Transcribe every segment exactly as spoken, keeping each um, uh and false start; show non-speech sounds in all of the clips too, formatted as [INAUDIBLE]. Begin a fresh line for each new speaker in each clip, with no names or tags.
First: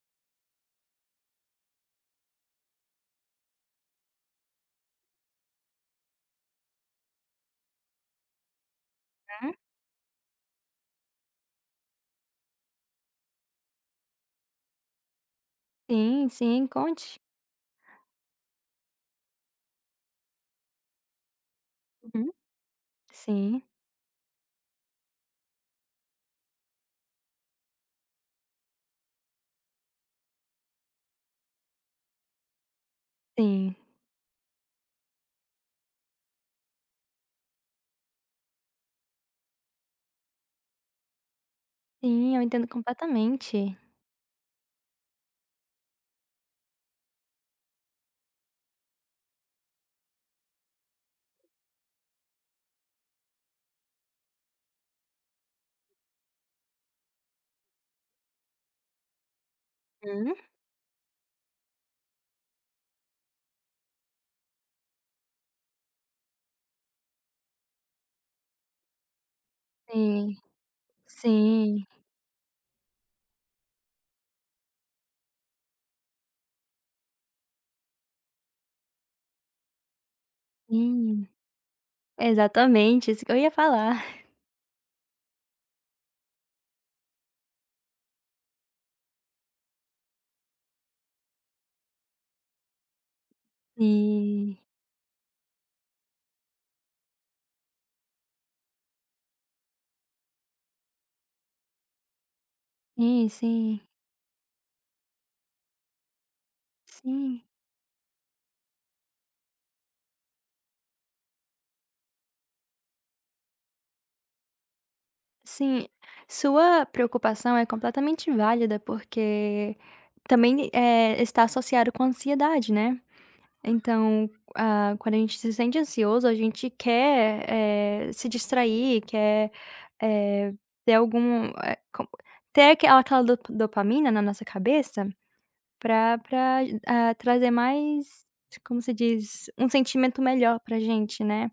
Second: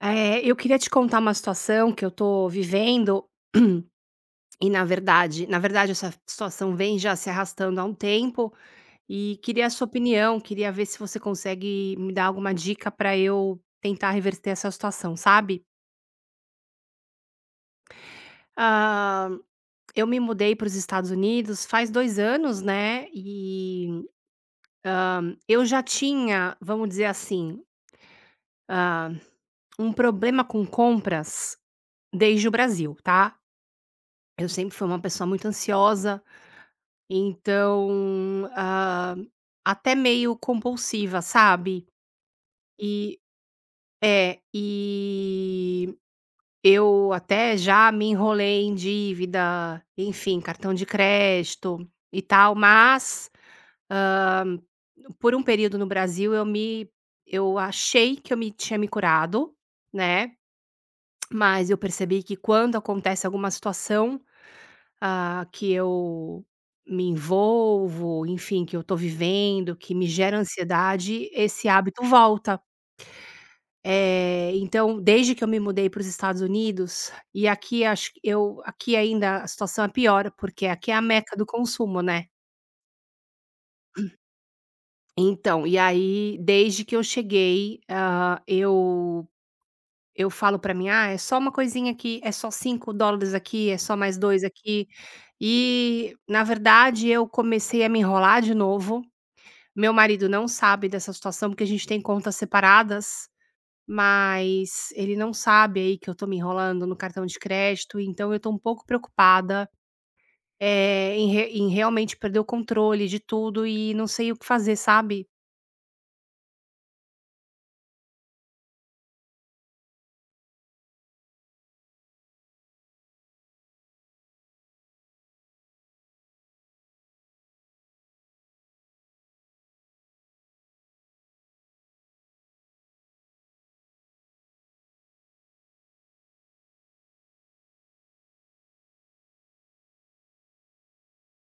É, eu queria te contar uma situação que eu tô vivendo e na verdade na verdade essa situação vem já se arrastando há um tempo, e
Hum,
queria a sua opinião, queria ver se você consegue me dar alguma dica pra eu tentar reverter essa situação, sabe.
sim, sim, conte.
Ah, eu me mudei para os Estados Unidos faz dois
Uhum.
anos, né,
Sim,
e eu já tinha, vamos dizer assim, um problema com compras desde o Brasil, tá.
sim,
Eu sempre fui uma pessoa muito ansiosa. Então, ah, até meio compulsiva, sabe.
sim, eu entendo
E
completamente.
é, e eu até já me enrolei em dívida, enfim, cartão de crédito e tal, mas hã, por um período no Brasil eu me eu achei que eu me tinha me curado, né,
Hum.
mas eu percebi que quando acontece alguma situação Ah, que eu me envolvo, enfim, que eu estou vivendo, que me
Sim,
gera ansiedade, esse
sim,
hábito volta. Eh, então, desde que eu me mudei para os Estados Unidos, e aqui acho que eu aqui ainda a situação é pior, porque aqui é a
sim,
meca do consumo, né.
exatamente, isso que eu ia falar.
Então, e aí desde que eu cheguei, hã, eu eu falo para mim: "Ah, é só uma coisinha aqui, é só cinco dólares aqui, é só mais dois
Sim,
aqui". E, na verdade, eu comecei a me enrolar de novo. Meu marido não sabe dessa situação, porque a gente tem contas
sim,
separadas,
sim,
mas ele não sabe aí que eu tô me enrolando no cartão de
sim,
crédito, então eu tô um pouco preocupada, eh, em re em realmente perder o controle de tudo e não sei o que fazer, sabe.
sim. Sua preocupação é completamente válida, porque também, eh, está associado com ansiedade, né? Então, ah, quando a gente se sente ansioso, a gente quer, eh, se distrair, quer, eh, ter algum eh, co ter aquela aquela do dopamina na nossa cabeça para pra, ah, trazer mais, como se diz, um sentimento melhor pra gente, né.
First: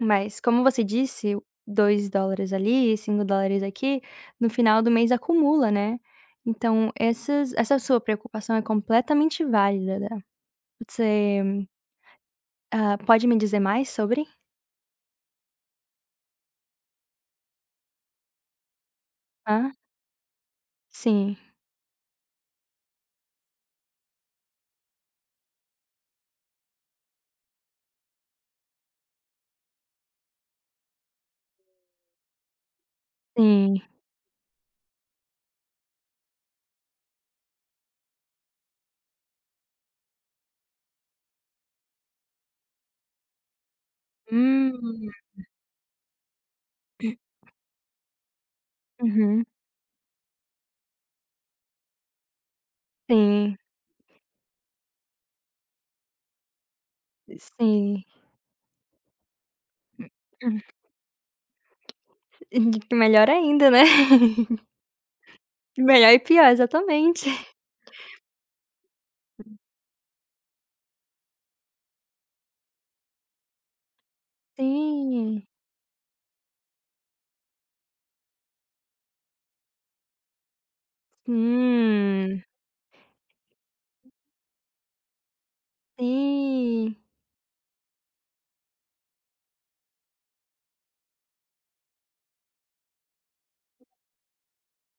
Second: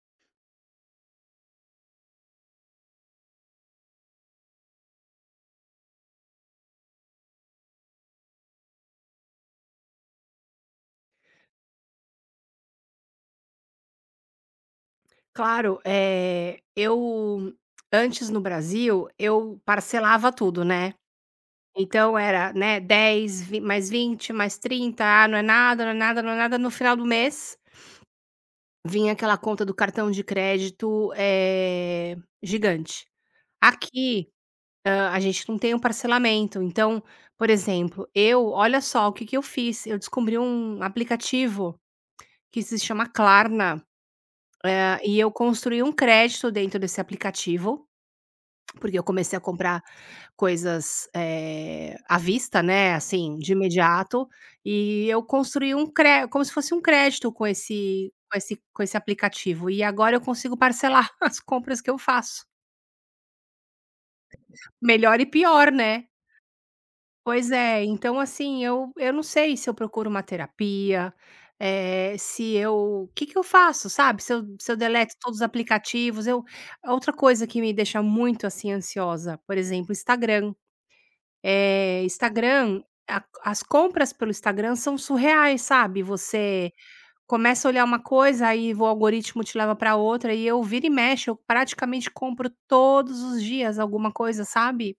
Mas como você disse, dois dólares ali, cinco dólares aqui, no final do mês acumula, né. Então essas essa sua preocupação é completamente válida, né? Você Hã, pode me dizer mais sobre?
Claro, eh, eu antes no Brasil, eu
Hã,
parcelava tudo, né.
sim,
Então era, né, dez vi mais vinte mais trinta, ah, não é nada, não é nada, não é nada, no final do mês vinha aquela conta do cartão de crédito, eh, gigante.
sim.
Aqui, hã, a gente não tem um parcelamento, então, por exemplo, eu olha só o que que eu fiz, eu descobri um aplicativo que se chama Klarna, hã,
Hum,
e eu construí um crédito dentro desse aplicativo. Porque eu comecei a
uhum,
comprar coisas, eh, à vista, né, assim, de
sim,
imediato, e eu construí um cré como se fosse um crédito com
sim.
esse com esse com esse aplicativo, e agora eu consigo parcelar [LAUGHS] as compras que eu faço.
[LAUGHS] Melhor ainda, né. [LAUGHS]
Melhor e pior, né.
Melhor e pior, exatamente.
Pois é, então assim, eu eu não sei se eu procuro uma terapia, eh, se eu o que que eu faço, sabe, se eu se eu deleto todos os
Sim,
aplicativos. Eu outra coisa que me deixa muito, assim, ansiosa, por exemplo, Instagram. Eh,
hum,
Instagram, a as compras pelo Instagram são surreais, sabe. Você
sim.
começa a olhar uma coisa, aí o algoritmo te leva para outra, e eu viro e mexo, eu praticamente compro todos os dias alguma coisa, sabe.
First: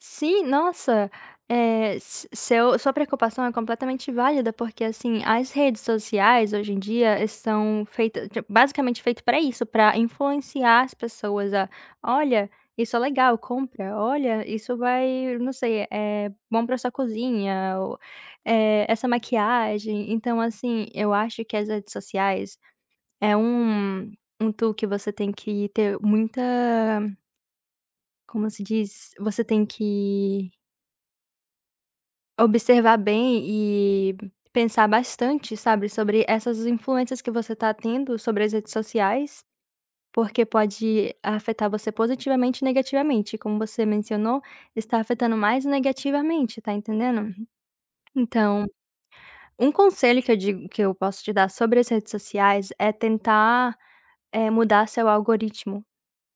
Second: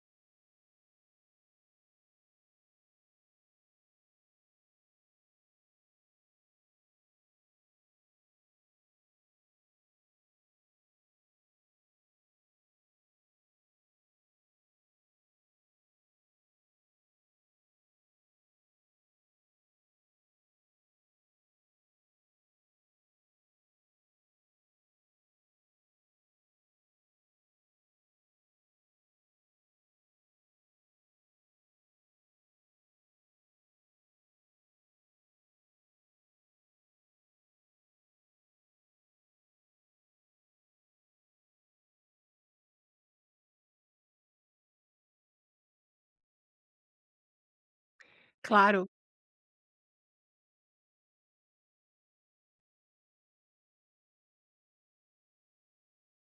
Sim, nossa, eh, s seu sua preocupação é completamente válida, porque, assim, as redes sociais hoje em dia são feitas ti basicamente feito para isso, para influenciar as pessoas a: "Olha, isso é legal, compra. Olha, isso vai não sei, é bom para sua cozinha", ou, eh, "essa maquiagem". Então, assim, eu acho que as redes sociais é um um tool que você tem que ter muita, como se diz? Você tem que observar bem e pensar bastante, sabe, sobre essas influências que você está tendo sobre as redes sociais, porque pode afetar você positivamente e negativamente. Como você mencionou, está afetando mais negativamente, tá entendendo? Então,
Claro,
um conselho que eu digo que eu posso te dar sobre as redes sociais é tentar, eh, mudar seu algoritmo,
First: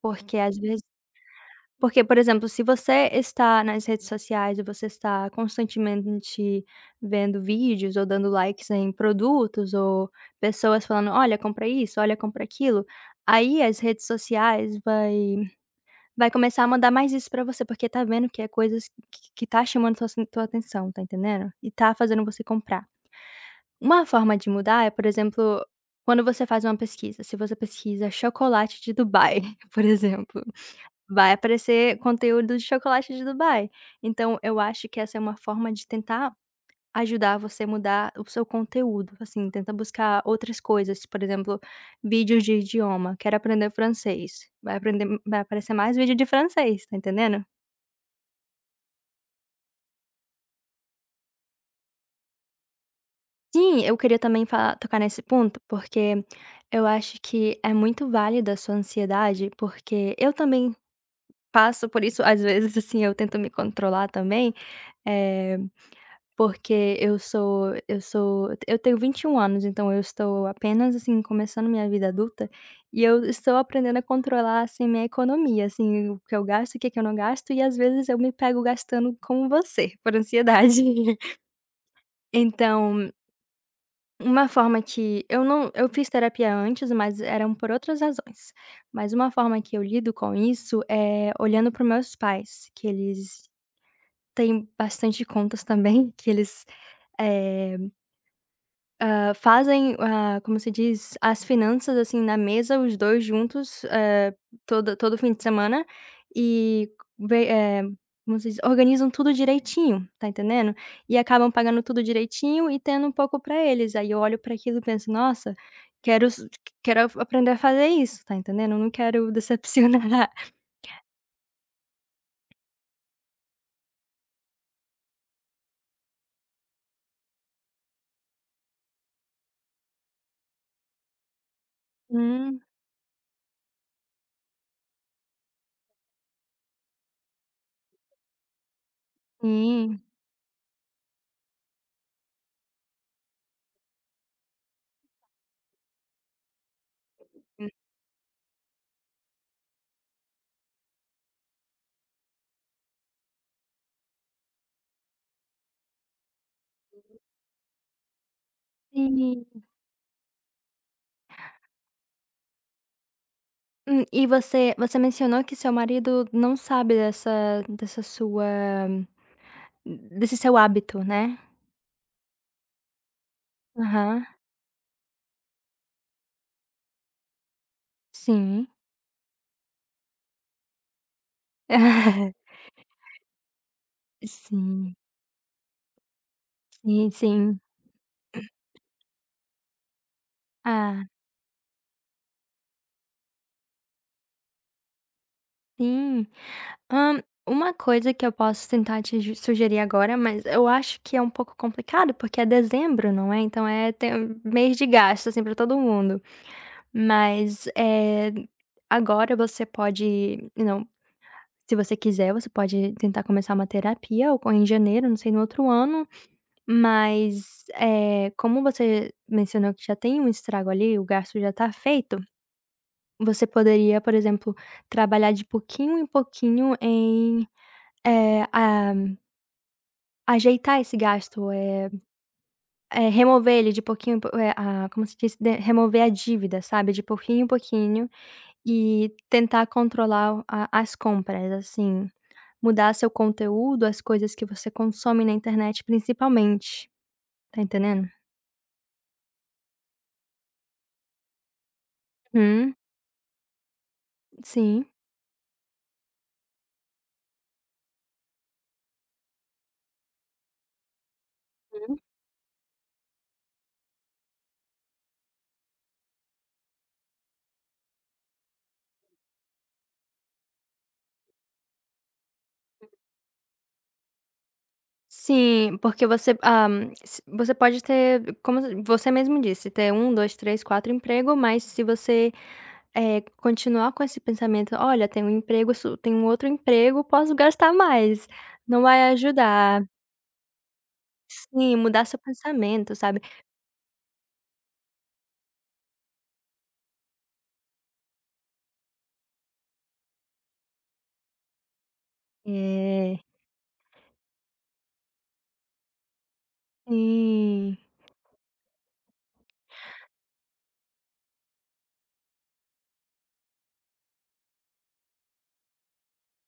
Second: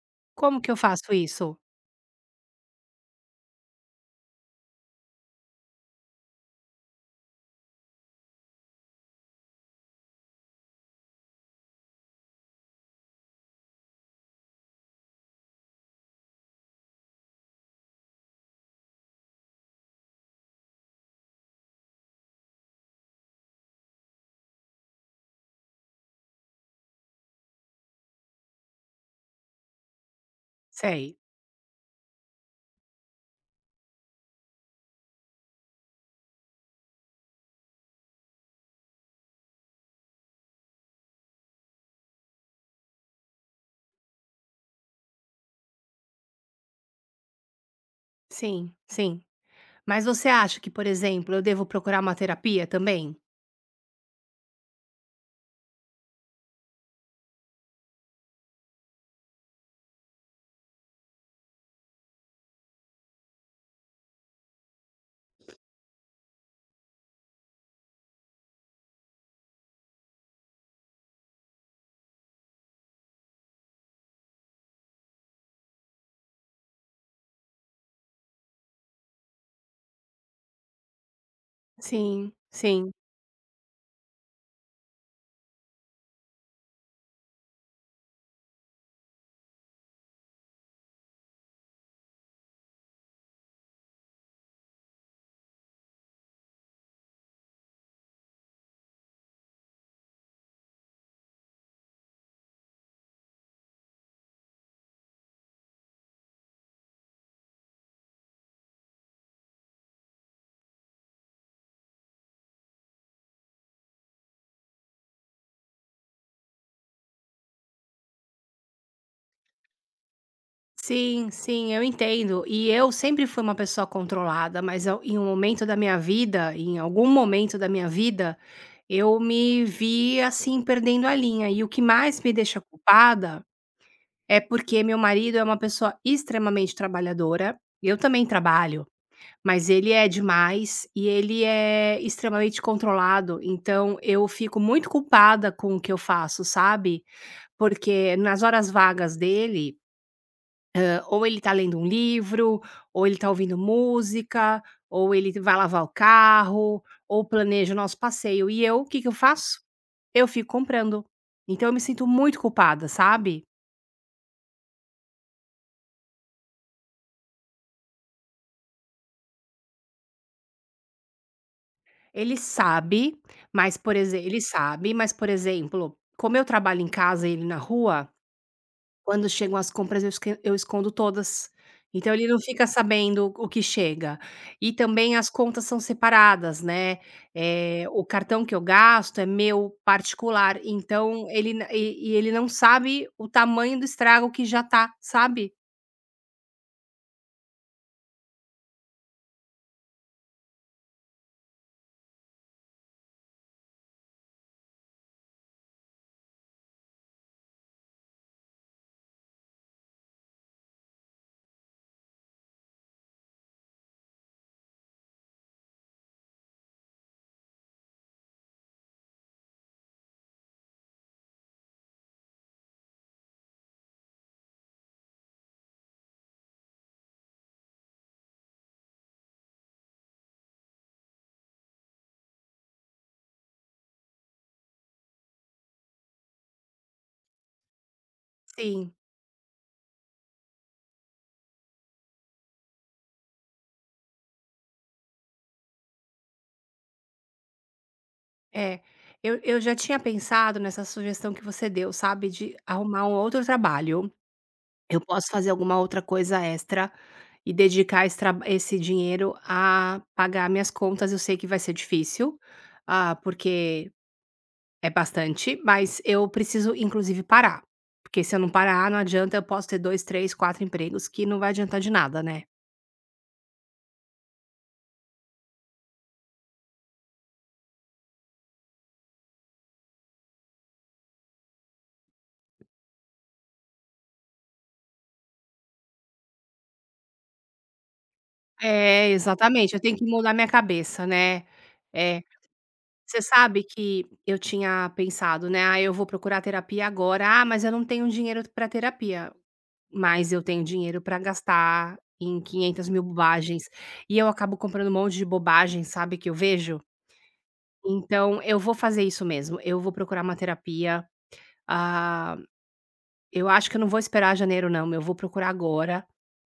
porque às
como que eu
vezes
faço isso?
Porque, por exemplo, se você está nas redes sociais e você está constantemente vendo vídeos ou dando likes em produtos ou pessoas falando: "Olha, compra isso, olha, compra aquilo", aí as redes sociais vai vai começar a mandar mais isso pra você, porque tá vendo que é coisas que que tá chamando tua tua atenção, tá entendendo? E tá fazendo você comprar. Uma forma de mudar é, por exemplo, quando você faz uma pesquisa, se você pesquisa chocolate de Dubai, [LAUGHS] por exemplo.
Sei.
Vai aparecer conteúdo de chocolate de Dubai. Então eu acho que essa é uma forma de tentar ajudar você a mudar o seu conteúdo, assim, tenta buscar outras coisas, por exemplo, vídeos de idioma, quero aprender francês, vai aprender vai aparecer mais vídeo de francês, tá entendendo?
Sim, sim. Mas você acha que, por exemplo, eu devo procurar uma terapia também?
Sim, eu queria também falar tocar nesse ponto, porque eu acho que é muito válida a sua ansiedade, porque eu também passo por isso, às vezes, assim, eu tento me controlar também. eh Porque eu sou eu sou eu tenho vinte e um anos, então eu estou apenas, assim, começando minha vida adulta, e eu estou aprendendo a controlar, assim, minha economia, assim, o que eu gasto, o que que eu não gasto, e às vezes eu me pego gastando como você, por ansiedade. [LAUGHS]
Sim, sim.
Então, uma forma que eu não eu fiz terapia antes, mas eram por outras razões. Mas uma forma que eu lido com isso é olhando para meus pais, que eles têm bastante contas também, que eles, eh Hã, fazem, ah, como se diz, as finanças, assim, na mesa, os dois juntos, eh, todo todo fim de semana e ve eh, como se diz, organizam tudo direitinho, tá entendendo? E acabam pagando tudo direitinho e tendo um pouco pra eles. Aí eu olho pra aquilo e penso: "Nossa, quero s quero a aprender a fazer isso", tá entendendo? Não quero decepcionar. [LAUGHS]
Sim, sim, eu entendo. E eu sempre fui uma pessoa controlada, mas eu- em um momento da minha vida, em algum momento da minha vida, eu me vi assim perdendo a linha. E o que mais me deixa
Hum,
culpada é porque meu marido é uma pessoa extremamente trabalhadora. Eu também trabalho, mas ele
sim.
é demais e ele é extremamente controlado. Então eu fico muito culpada com o que eu faço, sabe? Porque nas horas vagas dele ou ele tá lendo um livro, ou ele tá ouvindo música, ou ele vai lavar o carro, ou planeja o nosso passeio. E eu, o que que eu
Sim.
faço? Eu fico comprando. Então eu me sinto muito culpada, sabe.
Hum, e você você mencionou que seu marido não sabe dessa dessa sua Desse seu hábito, né?
Ele sabe, mas por exe
Aham,
ele sabe, mas, por exemplo, como eu trabalho em casa e ele na rua,
sim.
quando chegam as compras eu esque eu escondo todas, então ele não
[LAUGHS]
fica sabendo o que chega. E
Sim,
também as contas são separadas, né,
sim, sim.
eh, o cartão que eu gasto é meu particular,
Ah,
então ele na e e ele não sabe o tamanho do estrago que já tá, sabe.
sim. Hã, uma coisa que eu posso tentar te ju sugerir agora, mas eu acho que é um pouco complicado, porque é dezembro, não é? Então é tem um mês de gasto, assim, pra todo mundo. Mas, eh, agora você pode não, se você quiser, você pode tentar começar uma terapia ou em janeiro, não sei, no outro ano. Mas, eh, como você mencionou que já tem um estrago ali, o gasto já está feito, você poderia, por exemplo, trabalhar de pouquinho em pouquinho em, eh, a ajeitar esse gasto, eh eh, remover ele de pouquinho em pou eh, ah, como se diz? De remover a dívida, sabe, de pouquinho em pouquinho
Sim,
e tentar controlar a as compras, assim, mudar seu conteúdo, as coisas que você consome na internet, principalmente, tá entendendo?
é. Eu eu já tinha pensado nessa sugestão que você deu, sabe, de
Uhum,
arrumar um outro trabalho.
sim.
Eu posso fazer alguma outra coisa extra e dedicar esse traba esse dinheiro a pagar minhas contas. Eu sei que vai ser difícil, ah, porque é bastante, mas eu preciso inclusive parar, porque se eu não parar, não adianta, eu posso ter dois, três, quatro empregos que não vai adiantar de nada, né.
Sim, porque você, ah, s você pode ter, como você mesmo disse, ter um dois três quatro emprego, mas se você, eh, continuar com esse pensamento: "Olha, tem um emprego su tem um outro emprego, posso gastar mais", não vai
É, exatamente, eu
ajudar.
tenho que mudar minha cabeça, né.
Sim, mudar seu
É,
pensamento, sabe.
você sabe que eu tinha pensado, né: "Ah, eu vou procurar terapia agora. Ah, mas eu não tenho dinheiro para terapia". Mas eu tenho dinheiro pra gastar em quinhentas mil
É,
bobagens, e eu acabo comprando um monte de bobagem, sabe, que eu vejo.
sim.
Então eu vou fazer isso mesmo, eu vou procurar uma terapia. ah, eu acho que eu não vou esperar janeiro não, eu vou procurar agora,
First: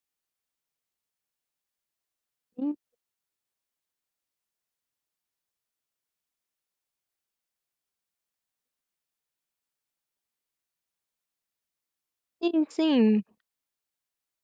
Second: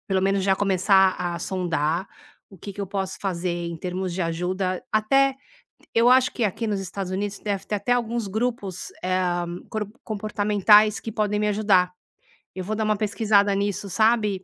pelo menos já começar a sondar o que que eu posso fazer em termos de ajuda. Até eu acho que aqui nos Estados Unidos deve ter até alguns grupos, eh, cor comportamentais que podem me ajudar. Eu
Sim,
vou dar uma
sim.
pesquisada nisso, sabe.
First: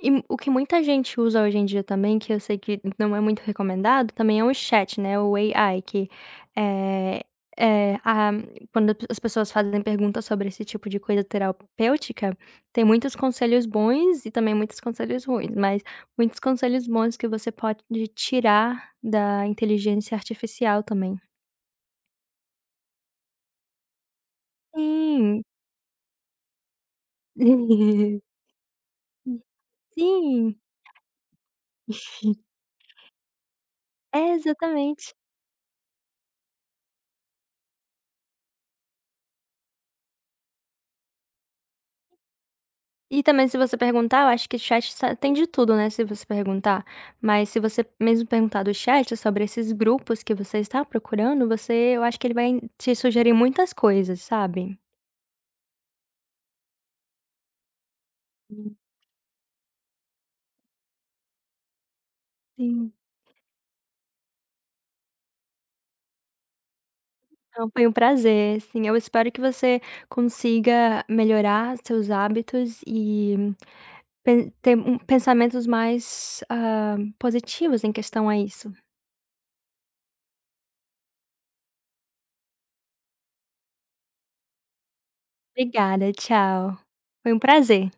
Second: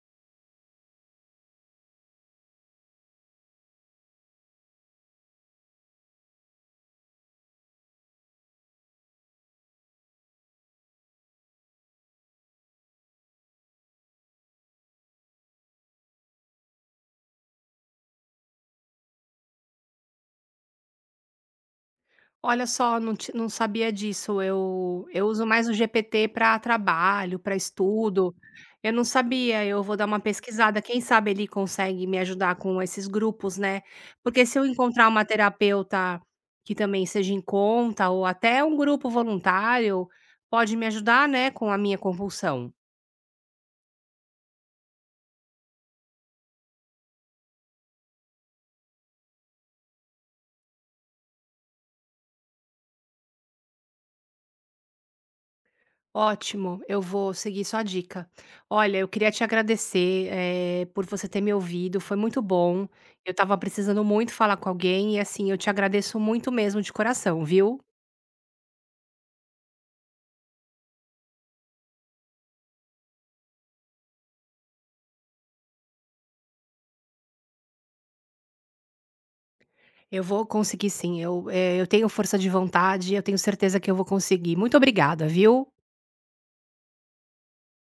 E m- o que muita gente usa hoje em dia também, que eu sei que não é muito recomendado, também é o chat, né, o A I, que, eh eh, a quando as pessoas fazem perguntas sobre esse tipo de coisa terapêutica, tem muitos conselhos bons e também muitos conselhos ruins, mas muitos conselhos bons que você pode tirar da inteligência artificial também.
Olha só, não ti não sabia disso. Eu eu
Sim.
uso mais o G P T para trabalho, para
[LAUGHS]
estudo. Eu não sabia, eu vou dar uma
Sim,
pesquisada. Quem sabe ele consegue me ajudar com esses grupos, né.
é
Porque se eu encontrar
exatamente.
uma terapeuta que também seja em conta ou até um grupo voluntário, pode me ajudar, né, com a minha compulsão.
E também se você perguntar, eu acho que chat sa tem de tudo, né, se você perguntar. Mas se você mesmo perguntar do chat sobre esses grupos que você está procurando, você eu acho que ele vai te sugerir muitas coisas, sabe.
Ótimo, eu vou seguir sua dica.
Hum,
Olha, eu queria te agradecer, eh, por você ter me ouvido, foi muito bom.
sim.
Eu estava precisando muito falar com alguém e, assim, eu te agradeço muito mesmo de coração,
Então
viu?
foi um prazer. Sim, eu espero que você consiga melhorar seus hábitos e pen ter um pensamentos mais, hã, positivos em questão a isso.
Eu vou conseguir sim, eu, eh, eu tenho força de vontade, eu tenho certeza que eu vou conseguir. Muito obrigada, viu?
Obrigada, tchau. Foi um prazer.